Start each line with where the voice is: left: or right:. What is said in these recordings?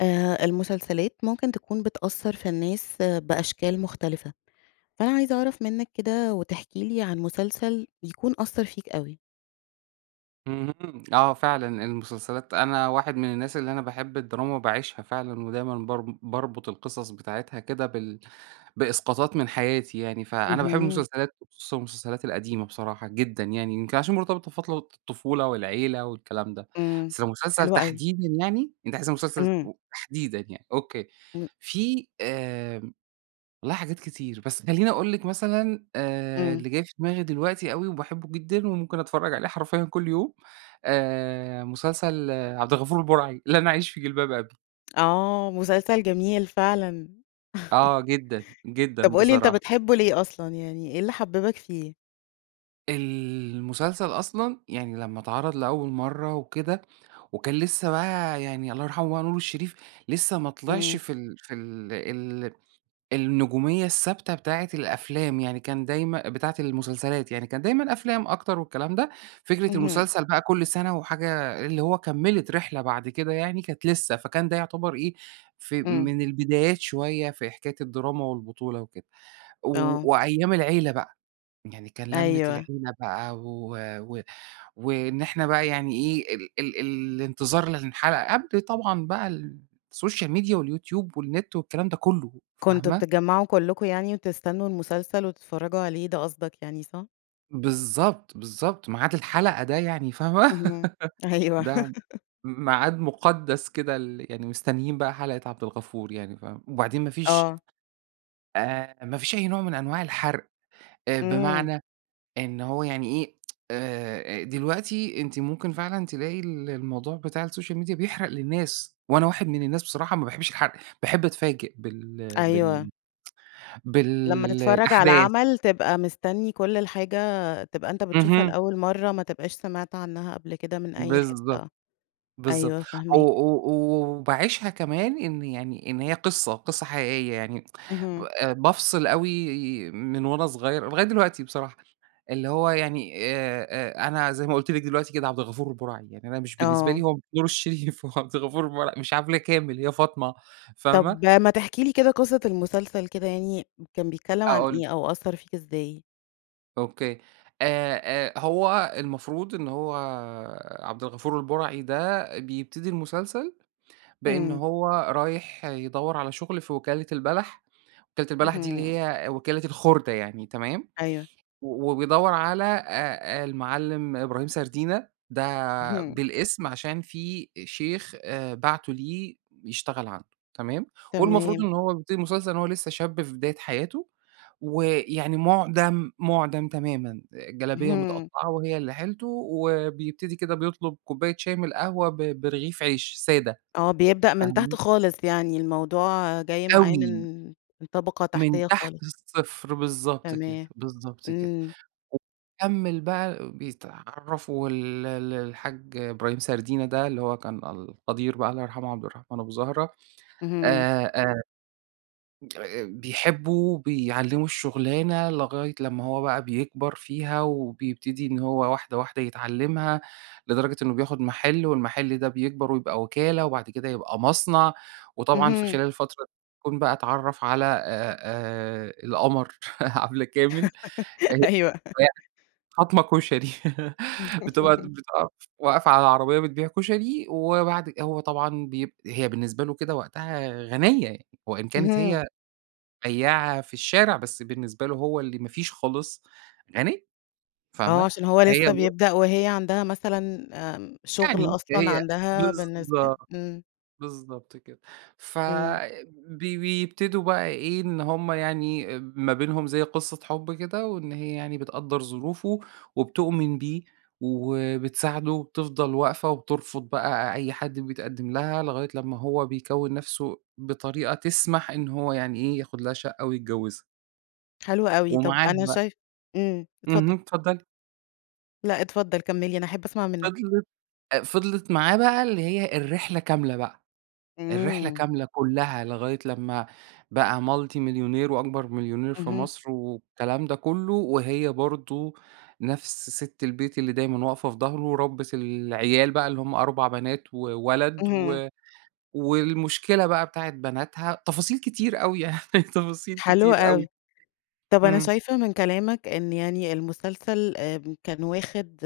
left: آآ، المسلسلات ممكن تكون بتأثر في الناس بأشكال مختلفة، فأنا عايزة أعرف منك كده وتحكي لي عن مسلسل بيكون أثر فيك أوي؟
right: اهم، آه فعلًا المسلسلات أنا واحد من الناس اللي أنا باحب الدراما، وباعيشها فعلًا، ودايمًا بارب باربط القصص بتاعتها كده بال بإسقاطات من حياتي يعني، فأنا باحب
left: اهم.
right: المسلسلات وخصوصًا المسلسلات القديمة بصراحة جدًا، يعني يمكن عشان مرتبطة بفترة الطفولة والعيلة والكلام ده،
left: إمم،
right: بس مسلسل
left: حلوة أوي.
right: تحديدًا يعني؟ أنتِ عايزة مسلسل
left: إمم.
right: و تحديدًا يعني، أوكي،
left: م
right: في آآ، والله حاجات كتير، بس خليني أقول لِك مثلًا آآ،
left: إمم.
right: اللي جاي في دماغي دلوقتي و وباحبه جدًا وممكن أتفرج عليه حرفيًا كل يوم، آآ، مسلسل عبد الغفور البرعي، لن أعيش في جلباب أبي.
left: آه، مسلسل جميل فعلًا.
right: آه، جدًا، جدًا
left: طب قل لي، أنت
right: بصراحة.
left: بتحبه ليه أصلًا، يعني إيه اللي حببك فيه؟
right: المسلسل أصلًا يعني لما اتعرض لأول مرة وكده، وكان لسه بقى يعني- الله يرحمه- بقى نور الشريف لسه ماطلْعش
left: إمم.
right: في ال في ال ال النجومية الثابتة بتاعة الأفلام، يعني كان دايمًا بتاعة المسلسلات يعني، كان دايمًا أفلام أكتر والكلام ده، فكرة
left: اهم.
right: المسلسل بقى كل سنة وحاجة اللي هو كمّلت رحلة بعد كده يعني، كانت لسه، فكان ده يعتبر إيه، ف
left: إمم.
right: من البدايات شوية في حكاية الدراما والبطولة وكده. و
left: آه.
right: وأيام العيلة بقى، يعني كان لمة
left: أيوه.
right: العيلة بقى و و وإن إحنا بقى يعني إيه، ال ال ال الانتظار للحلقة قبل طبعًا بقى ال السوشيال ميديا واليوتيوب والنت والكلام ده كله،
left: كنتم
right: فاهمة؟
left: بتتجمعوا كلكم يعني، وتستنوا المسلسل وتتفرجوا عليه، ده قصدك يعني، صح؟
right: بالضبط، بالضبط. ميعاد الحلقة ده يعني فاهمة؟
left: اهم. أيوه.
right: ده م ميعاد مُقدّس كده ال يعني مستنيين بقى حلقة عبد الغفور يعني فاهمة؟ وبعدين ما فيش
left: آه.
right: آآ، ما فيش أي نوع من أنواع الحَرق. أ
left: إمم.
right: بمعنى إن هو يعني إيه، آآ أ دلوقتي أنتِ ممكن فعلًا تلاقي ال الموضوع بتاع السوشيال ميديا بيحرق للناس، وأنا واحد من الناس بصراحة ما باحبش الحرق، باحب أتفاجئ بال
left: أيوه.
right: بال بال
left: لمّا تتفرّج على
right: الأحداث.
left: العمل، تبقى مستنّي كل الحاجة تبقى أنت بتشوفها
right: اهم.
left: لأول مرّة، ما تبقاش سمعت عنها قبل كده من أي
right: بالضبط،
left: حتّة.
right: بالضبط.
left: أيوه،
right: أو
left: فاهماك.
right: أو و وباعيشها كمان إن يعني إن هي قصة، قصة حقيقية يعني. ب
left: اهم.
right: أ بافصل أوي، من وأنا صغير، لغاية دلوقتي بصراحة، اللي هو يعني آآ أ أنا زي ما قُلت لِك دلوقتي كده عبد الغفور البُرَعي. يعني أنا مش بالنسبة لي
left: آه.
right: هو نور الشريف هو عبد الغفور البُرَعي مش عبلة كامل، هي فاطمة، فاهمة؟
left: طب ما تحكي لي كده قصة المسلسل كده يعني، كان بيتكلّم عن
right: أقول لِك.
left: إيه أو أثّر فيك إزاي؟
right: أوكي. آآ، آآ هو المفروض إن هو عبد الغفور البُرَعي ده، بيبتدي المسلسل بإن
left: إمم.
right: هو رايح يدوّر على شغل في وكِالة البَلَح. وكِالة البَلَح دي
left: اهم.
right: اللي هي وكِالة الخُردة يعني، تمام؟
left: أيوه.
right: و وبيدوّر على أ أ المعلِّم إبراهيم سردينة، ده
left: اهم.
right: بالاسم عشان في أ شيخ أ بَعتُه ليه يشتغل عنده، تمام؟ والمفروض
left: تمام.
right: إن هو بيبتدي المسلسل إن هو لسهّ شاب في بداية حياته، ويعني مُعدَم، مُعدَم تمامًا آآ، جلابية
left: اهم.
right: مِتقطّعة وهي اللي حيلته، وبيبتدي كده بيطلب كوباية شاي من القهوة ب برغيف عيش سادة،
left: آه. بيبدأ من تحت
right: فاهمة؟
left: خالص، يعني الموضوع جاي معاه
right: أوي.
left: من من طبقة
right: من
left: تحتيّة
right: تحت
left: خالص.
right: الصفر بالضبط كده،
left: تمام.
right: بالضبط كده.
left: إمم.
right: وكمّل بقى، بيتعرفوا وال ال الحاج إبراهيم سردينة ده، اللي هو كان القدير بقى الله يرحمه عبد الرحمن أبو زهرة،
left: اهم.
right: آآ، آآ، أ أ بيحبه، بيعلّمه الشُغلانة، لغاية لمّا هو بقى بيكبر فيها وبيبتدي إن هو واحدة، واحدة يتعلّمها، لدرجة إنه بياخد مَحِل والمَحِل ده بيكبر ويبقى وِكالة وبعد كده يبقى مصنع. وطبعًا في
left: اهم.
right: خلال الفترة يكون بقى أتعرّف على أ أ القمر عبلة كامل، أ
left: أيوه.
right: [unintelligible] فاطمة كشري. بتبقى بتب آه، واقفة على عربية بتبيع كشري وبعد ك هو طبعًا بيب هي بالنسبة له كده وقتها غَنيّة وإن كانت
left: اهم.
right: هي بياعة في الشارع، بس بالنسبة له هو اللي ما فيش خالص، غَنيّة،
left: آه،
right: فاهمة؟
left: عشان هو
right: فهي
left: لسّه
right: الو
left: بيبدأ وهي عندها مثلًا آمم، شغل
right: يعني ده
left: أصلًا،
right: هي
left: عندها بالنسبة
right: بالضبط،
left: إمم.
right: بالضبط كده. ف
left: إمم.
right: بي بيبتدوا بقى إيه، إن هم يعني أ ما بينهم زي قصة حب كده، وإن هي يعني بتقدّر ظروفه وبتؤمن بيه وبتساعده وبتفضل واقفة وبترفض بقى أ أي حد بيتقدّم لها لغاية لمّا هو بيكوِّن نَفسه بطريقة تسمح إن هو يعني إيه، ياخد لها شقة ويتجوّزها.
left: حلو أوي. طب
right: ومعاهم
left: أنا
right: بقى.
left: شايفة إمم،
right: اهم،
left: اتفضّل.
right: اتفضّلي.
left: لأ اتفضّل كمّل لى أنا أحب أسمع منّك.
right: فضلِت أ فضلِت معاه بقى اللي هي الرحلة كاملة بقى. الرحلة
left: إمم.
right: كاملة كُلّها، لغاية لمّا بقى multi مليونير وأكبر مليونير في
left: اهم.
right: مصر والكلام ده كُلّه، وهي برضه نفس سِت البيت اللي دايمًا واقفة في ضهره ورَبِّت العيال بقى اللي هم 4 بنات وولد
left: اهم.
right: و والمشكلة بقى بتاعة بناتها تفاصيل كتير أوي يعني تفاصيل
left: حلو
right: كتير أوي.
left: أوي. طب أنا
right: إمم.
left: شايفة من كلامك إن يعني المسلسل آآ، كان واخد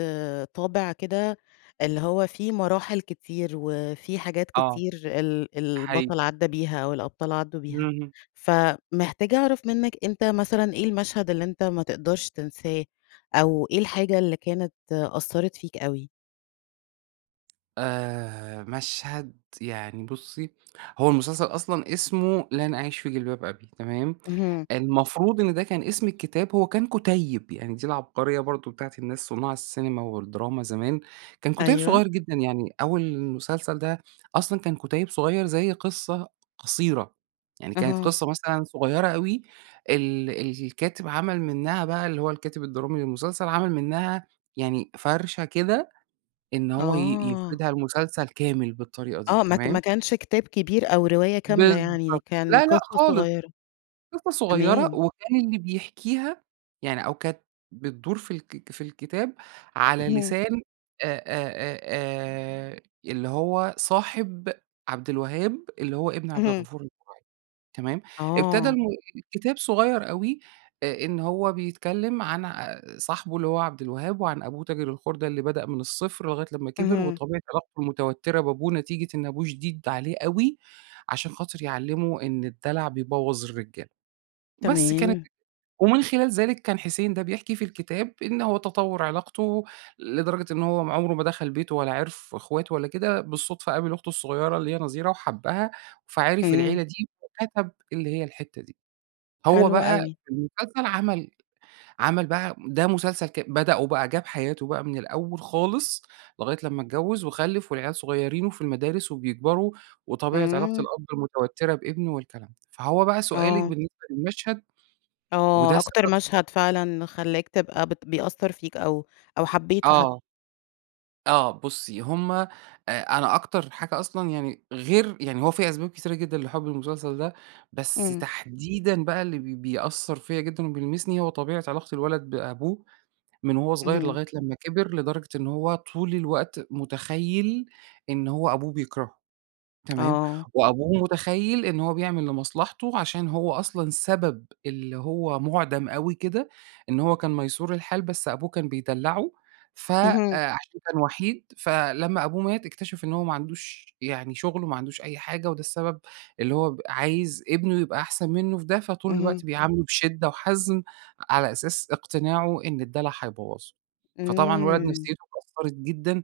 left: طابع كده اللي هو في مراحل كتير وفي حاجات
right: آه.
left: كتير ال
right: ده حقي
left: البطل عدّى بيها أو الأبطال عدّوا بيها.
right: إمم.
left: فمحتاجة أعرف منّك أنت مثلًا إيه المشهد اللي أنت ما تقدرش تنساه أو إيه الحاجة اللي كانت أثّرِت فيك أوي؟
right: آآ مشهد يعني بُصّي، هو المسلسل أصلًا اسمه لن أعيش في جلباب أبي تمام؟
left: اهم.
right: المفروض إن ده كان اسم الكتاب هو كان كُتيّب. يعني دي العبقرية برضه بتاعة الناس صُناع السينما والدراما زمان. كان كُتيِّب
left: أيوه.
right: صغير جدًا يعني أول المسلسل ده أصلًا كان كُتيِّب صغير زي قصة قصيرة. يعني كانت
left: أها.
right: قصة مثلًا صغيرة أوي ال الكاتب عمل منّها بقى اللي هو الكاتب الدرامي للمسلسل، عمل منّها يعني فَرشة كده إن هو ي
left: آه.
right: يفردها لمسلسل كامل بالطريقة دي
left: آه. ما ك ما
right: تمام؟
left: كانش كتاب كبير أو رواية كاملة يعني
right: بالضبط.
left: كان
right: لا لأ
left: قصة
right: خالص.
left: صغيرة.
right: قصة صغيرة
left: تمام.
right: وكان اللي بيحكيها يعني أو كانت بتدور في الك في الكتاب على
left: اهم.
right: لسان أ أ أ آآ اللي هو صاحب عبد الوهاب اللي هو ابن عبد
left: اهم.
right: الغفور البُرَعى تمام؟ ابتدى
left: آه.
right: [unintelligible] كتاب صغير أوي أ إن هو بيتكلّم عن ع صاحبه اللي هو عبد الوهاب وعن أبوه تاجر الخُردة اللي بدأ من الصفر لغاية لمّا كبر
left: اهم.
right: وطبيعة علاقته المتوتّرة بابوه نتيجة إن أبوه شديد عليه أوي عشان خاطر يعلّمه إن الدَلَع بيبوّظ الرجالة. بس كانت
left: تمام.
right: ومن خلال ذلك، كان حسين ده بيحكي في الكتاب إن هو تطوّر علاقته لدرجة إن هو م عُمره ما دخل بيته ولا عرف إخواته ولا كده. بالصدفة قابل أخته الصغيرة اللي هي نظيرة وحبّها، فعِرف
left: إمم.
right: العيلة دي وكَتَب اللي هي الحتّة دي. هو
left: حلو
right: بقى
left: أوي.
right: المسلسل عمل عمل بقى ده مسلسل ك بدأوا بقى جاب حياته بقى من الأول خالص لغاية لمّا اتجوّز وخلِّف والعيال صغيرين وفي المدارس وبيكبروا وطبيعة علاقة
left: إمم.
right: الأب المتوتّرة بابنه والكلام ده. فهو بقى سؤالِك
left: آه.
right: بالنسبة للمشهد.
left: آه.
right: وده
left: أكتر
right: سبب
left: مشهد فعلًا خلّاك تبقى بت بيأثّر فيك أو أو حبّيته حت
right: آه. آه. بُصّي، هم أ أنا أكتر حاجة أصلًا يعني غير يعني هو في أسباب كتيرة جدًا لحُبّي المسلسل ده، بس
left: إمم.
right: تحديدًا بقى اللي ب بيأثّر فيّا جدًا وبيلمسني، هو طبيعة علاقة الولد بأبوه من وهو صغير
left: اهم.
right: لغاية لمّا كِبر. لدرجة إن هو طول الوقت مُتخيّل إن هو أبوه بيكرهه تمام؟
left: آه.
right: وأبوه مُتخيّل إن هو بيعمل لمصلحته عشان هو أصلًا سبب اللي هو مُعدَم أوي كده، إن هو كان مَيسور الحال بس أبوه كان بيدلّعه. ف أ
left: اهم.
right: عشان كان وَحِيد فلمّا أبوه مات، اكتشف إنه هو ما عندوش يعني شغل وما عندوش أي حاجة وده السبب اللي هو عايز ابنه يبقى أحسن منّه فده فطول
left: اهم.
right: الوقت بيعامله بشِدّة وحَزم على أساس اقتناعه إن الدَلَع حيبوّظه. فطبعًا الولد
left: إمم.
right: نفسيته اتكسرت جدًا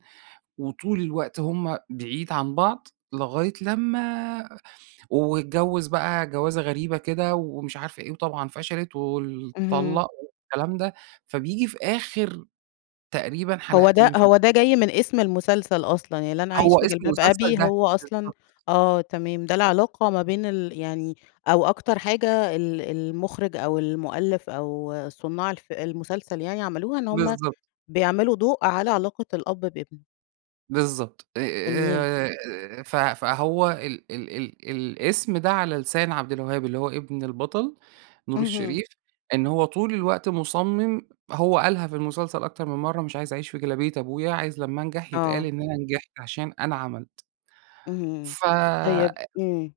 right: وطول الوقت هم بعيد عن بعض، لغاية لمّا واتجوّز بقى جَوازة غريبة كده ومش عارف إيه، وطبعًا فشلت وال
left: اهم.
right: طلَّق والكلام ده. فبييجي في آخر تقريبًا
left: هو ده
right: حلقتين في
left: هو ده جاي من اسم المسلسل أصلًا. يعني لن
right: هو
left: أعيش في
right: اسمه
left: جلباب
right: مسلسل
left: أبي
right: ده
left: هو أصلًا
right: بالضبط.
left: آه تمام. ده العلاقة ما بين ال يعني أو أكتر حاجة ال المُخرج أو المُؤلِّف أو صُنّاع الفي المسلسل يعني عملوها إن هم
right: بالضبط.
left: بيعملوا ضوء على علاقة الأب بابنه.
right: بالضبط،
left: جميل.
right: آآ، آآ ف فهو ال ال ال الأسم ده، على لسان عبدالوهاب، اللي هو إبن البطل نور
left: اهم.
right: الشريف، إن هو طول الوقت مُصمم هو قالها في المسلسل أكتر من مرة: "مش عايز أعيش في جلابية أبويا، عايز لما انجح يتقال
left: آه.
right: إن أنا نجحت علشان أنا عملت."
left: اهم،
right: ف
left: طيب
right: أ
left: امم.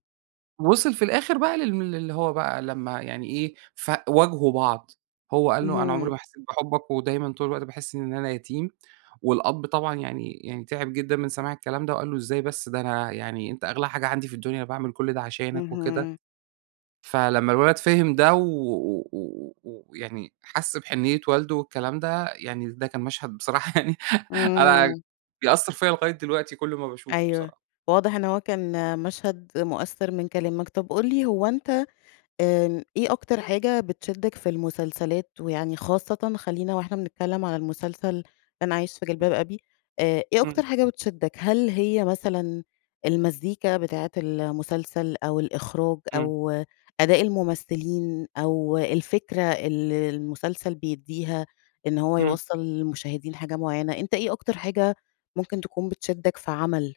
right: وصِل في الآخر بقى لل اللي هو بقى لمّا يعني إيه، فواجهوا بعض، هو قال له: "أنا عمري
left: اهم.
right: ما حسيت بحبك ودايمًا طول الوقت باحس إن أنا يتيم." والأب طبعًا يعني يعني تِعِب جدًا من سماع الكلام ده، وقال له: "إزاي بس! ده أنا يعني أنتَ أغلى حاجة عندي في الدنيا، أنا باعمل كل ده عشانك." وكده،
left: اهم.
right: فلمّا الولد فهم ده و و و و ويعني حَسْ بحنية والده والكلام ده، يعني ده كان مشهد بصراحة يعني، أنا
left: إمم.
right: بيأثر فيَّ لغاية دلوقتي كل ما باشوفه
left: أيوه،
right: بصراحة.
left: واضح إن هو كان مشهد مؤثر من كلامك. طب، قل لي هو أنتَ آمم، إيه أكتر حاجة بتشدك في المسلسلات؟ ويعني خاصةً خلينا وإحنا بنتكلم على المسلسل لن أعيش في
right: [unintelligible]
left: جلباب أبي، آآ، إيه
right: إمم.
left: أكتر حاجة بتشدك؟ هل هي مثلًا المزيكا بتاعة المسلسل أو الإخراج
right: إمم.
left: أو أداء الممثلين أو الفكرة اللي المسلسل بيديها، إن هو
right: إمم.
left: يوصل للمشاهدين حاجة معينة، أنتَ إيه أكتر حاجة ممكن تكون بتشدك في عمل؟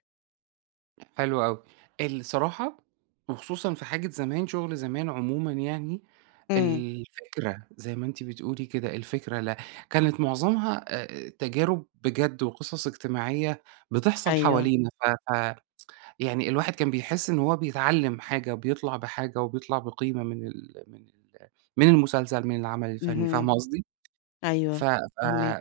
right: حلو أوي، الصراحة وخصوصًا في حاجة زمان، شغل زمان عمومًا يعني،
left: إمم.
right: الفكرة- زي ما أنتِ بتقولي كده- الفكرة، لا، كانت معظمها آآ تجارب بجد وقصص اجتماعية بتحصل
left: أيوه.
right: حوالينا ف ف يعني الواحد كان بيحس إن هو بيتعلّم حاجة، بيطلع بحاجة وبيطلع بقيمة من ال من ال من المسلسل، من العمل الفني،
left: اهم،
right: فاهمة قصدي؟ ف
left: أيوه،
right: ف
left: فاهماك.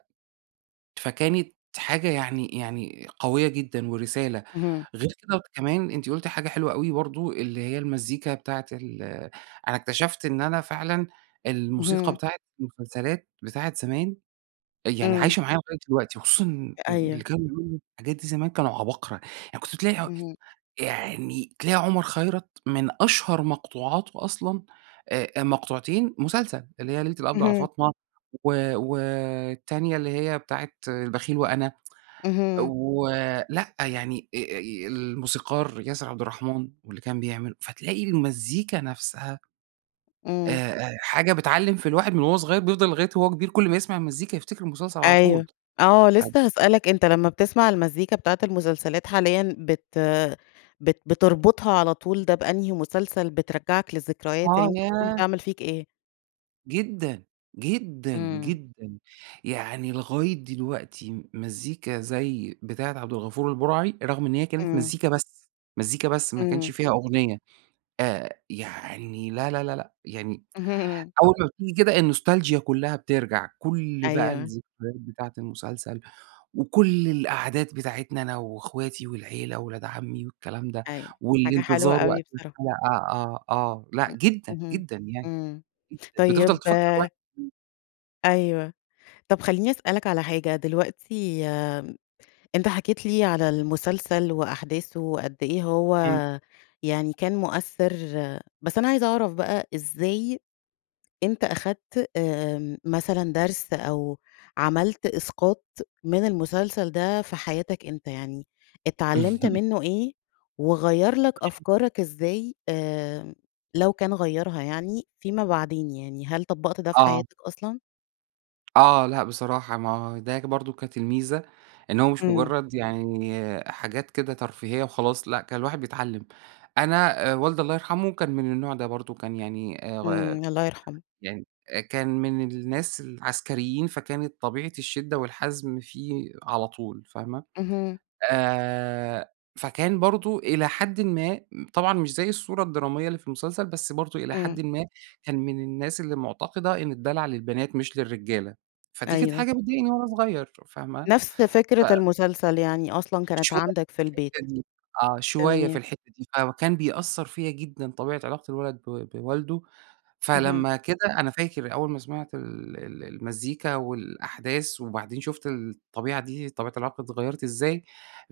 right: فكانت حاجة يعني يعني قوية جدًا ورسالة.
left: اهم.
right: غير كده كمان أنتِ قُلتِ حاجة حلوة أوي برضه، اللي هي المزيكا بتاعة ال أنا اكتشفت إن أنا فعلًا الموسيقى
left: اهم.
right: بتاعة المسلسلات بتاعة زمان، أ يعني
left: إمم.
right: عايشة معايا لغاية دلوقتي وخصوصًا
left: أ
right: إن اللي
left: أيوه.
right: كانوا بيقولوا الحاجات دي زمان كانوا عباقرة، يعني كنت تلاقي
left: اهم.
right: يعني تلاقي عمر خيرت من أشهر مقطوعاته أصلًا، آآ، آآ، مقطوعتين مسلسل، اللي هي ليلة القبض على
left: اهم.
right: فاطمة، و والتانية اللي هي بتاعة البخيل وأنا،
left: اهم.
right: ولأ يعني أ أ الموسيقار ياسر عبدالرحمن، واللي كان بيعمل فتلاقي المزيكا نفْسها، آآ،
left: إمم.
right: آآ حاجة بتعلّم في الواحد من وهو صغيّر بيفضل لغاية وهو كبير كلّ ما يسمع المزيكا يفتكر مسلسل على طول.
left: أيوه، آه،
right: [unintelligible]
left: لسّه هاسألك أنت لمّا بتسمع المزيكا بتاعة المسلسلات حاليًا، بت بت بتربطها على طول ده بأنهي مسلسل، بترجّعك للذكريات،
right: آه،
left: يعني ممكن تكون
right: ياه!
left: بتعمل فيك إيه؟
right: جدًا، جدًا،
left: إمم.
right: جدًا. يعني لغاية دلوقتي م مزيكا زي بتاعة عبد الغفور البُرَعي، رغم إن هي كانت
left: إمم.
right: مزيكا بس، مزيكا بس، ما كانش
left: إمم.
right: فيها أغنية، آآ، يعني لا، لا، لأ، يعني
left: اهم.
right: أول ما بتيجي كده النوستالجيا كُلّها بترجع، كل بقى
left: أيوه.
right: الذكريات بتاعة المسلسل، وكل القعدات بتاعتنا أنا وإخواتي والعيلة وأولاد عمي والكلام ده.
left: أيوه. حاجة حلوة
right: والانتظار
left: أوي
right: وقت
left: بصراحة.
right: الحلقة آه، آه، لأ
left: إمم،
right: جدًا،
left: اهم.
right: جدًا يعني.
left: إمم.
right: جدًا، بتفضل
left: طيب
right: تفكّر الواحد إمم.
left: أيوه. طب خلّيني أسألك على حاجة، دلوقتي م أنت حكيت لي على المسلسل وأحداثه، وقد إيه هو
right: إمم.
left: يعني كان مؤثّر، بس أنا عايزة أعرف بقى، إزاي أنت أخدت آمم مثلًا درس أو عملت إسقاط من المسلسل ده في حياتك أنت؟ يعني اتعلّمت منّه إيه، وغيّر لك
right: [unintelligible]
left: أفكارك إزاي، آآ، لو كان غيّرها يعني، فيما بعدين، يعني هل طبّقت ده في
right: آه.
left: حياتك أصلًا؟
right: آه. لأ بصراحة ما هو ده برضه كانت الميزة، إن هو مش
left: إمم.
right: مُجرّد يعني حاجات كده ترفيهية وخلاص لأ، كان الواحد بيتعلّم. أنا والدي الله يرحمه كان من النوع ده برضه. كان يعني أ غ
left: إمم الله يرحمه.
right: يعني أ كان من الناس العسكريين فكانت طبيعة الشِدّة والحَزم فيه على طول فاهمة؟
left: اهم.
right: آآ فكان برضه إلى حدٍ ما طبعًا مش زي الصورة الدرامية اللي في المسلسل، بس برضه إلى
left: إمم.
right: حدٍ ما كان من الناس اللي مُعتقدة إن الدَلَع للبنات مش للرجالة. فدي كانت
left: أيوه.
right: حاجة بتضايقني وأنا صغير ف فاهمة؟
left: نفس
right: ف
left: فكرة المسلسل يعني أصلًا كانت
right: شوي
left: عندك في
right: في
left: البيت.
right: الحتّة دي آه. شوية في
left: تمام.
right: الحتّة دي. فكان بيأثّر فيّا جدًا طبيعة علاقة الولد بو بوالده.
left: اهم.
right: فلمّا كده أنا فاكر أول ما سمعت ال ال المزيكا والأحداث وبعدين شُفت الطبيعة دي طبيعة العلاقة اتغيّرت إزاي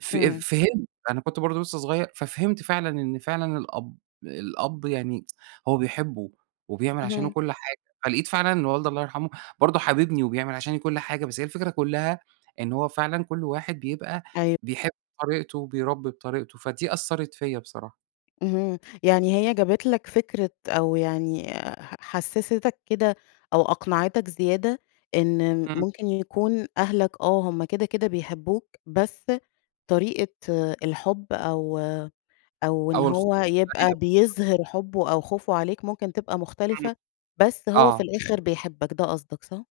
right: ف أ
left: إمم.
right: فهمت. أنا كنت برضه لسّه صغير ففهمت فعلًا إن فعلًا الأب الأب يعني هو بيحبه وبيعمل عشانه
left: اهم.
right: كل حاجة. فلقيت فعلًا إن والدي الله يرحمه برضه حاببني وبيعمل عشاني كل حاجة. بس هي الفكرة كُلّها، إنه هو فعلًا كل واحد بيبقى
left: أيو
right: بيحب طريقته، وبيربّي بطريقته. فدي أثّرِت فيّا بصراحة.
left: اهم يعني هي جابت لك فكرة أو يعني ح حسِّستَك كده أو أقنعتك زيادة، إن
right: إمم.
left: ممكن يكون أهلك، آه، هُم كده، كده بيحبُّوك، بس طريقة الحب أو أو إن
right: أو الخوف
left: هو
right: عليَّ
left: يبقى
right: [unintelligible]
left: بيظهِر حُبُّه أو خوفه عليك، ممكن تبقى
right: إمم،
left: مختلفة، بس هو في
right: آه.
left: الآخر بيحبَّك، ده قصدك صح؟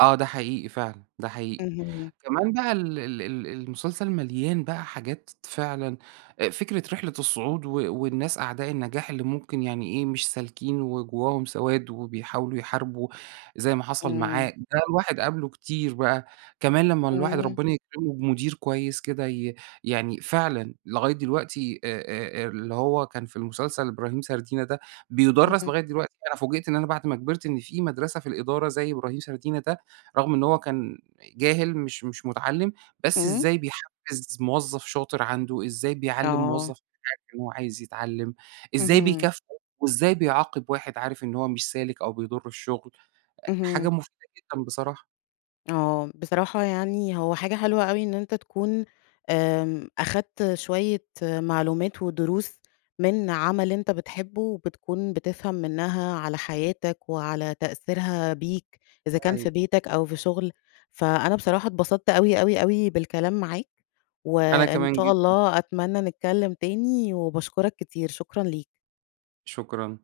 right: آه، ده حقيقي فعلًا، ده حقيقي،
left: اهم.
right: كمان بَقَى ال ال ال المُسلسل مليان بقى حاجات فعلًا، آآ فكرة رحلة الصُّعود و والناس أعداء النَّجاح، اللي ممكن يعني إيه، مش سالكين، وجُوَّاهُم سواد وبيحاولوا يحاربوا، زي ما حصل معاه،
left: إمم.
right: ده الواحد قابلُه كتير بقى. كمان لمّا الواحد
left: إمم.
right: ربنا يكرمه بمدير كويِّس كده ي يعني فعلًا لغاية دلوقتي آآ، آآ، آآ، اللي هو كان في المُسلسل إبراهيم سردينة ده، بيُدَرّس
left: اهم.
right: لغاية دلوقتي، أنا فوجئت إن أنا بعد ما كبرت، إن في مدرسة في الإدارة زي إبراهيم سردينة ده، رغم إن هو كان جاهل مش مش مُتَعَلِّم، بس
left: إمم.
right: إزاي بيحفِّز موظف شاطر عنده، إزَّاي بيعلّم
left: آه.
right: مُوظَّف [unintelligible] إن هو عايز يتعلِّم، إزاي
left: اهم.
right: بيكافئه، وإزَّاي بيعاقب واحد عارف إن هو مش سالك أو بيضُرّ الشُّغل، أ حاجة
left: اهم.
right: مُفيدة جدًا بصراحة.
left: آه، بصراحة يعني هو حاجة حلوة أوي إن أنت تكون، آمم، أخدت شوية معلومات ودروس من عمل إنت بتحبه، وبتكون بتفهم منها على حياتك وعلى تأثيرها بيك، إذا
right: ده
left: كان في
right: حقيقي.
left: بيتك أو في شُغل، فأنا بصراحة اتبسطت أوي، أوي، أوي بالكلام معاك،
right: أنا
left: وإن
right: كمان
left: شاء
right: جدًا.
left: الله أتمنى نتكلم تاني، وباشكرك كتير شكرًا ليك.
right: شكرًا.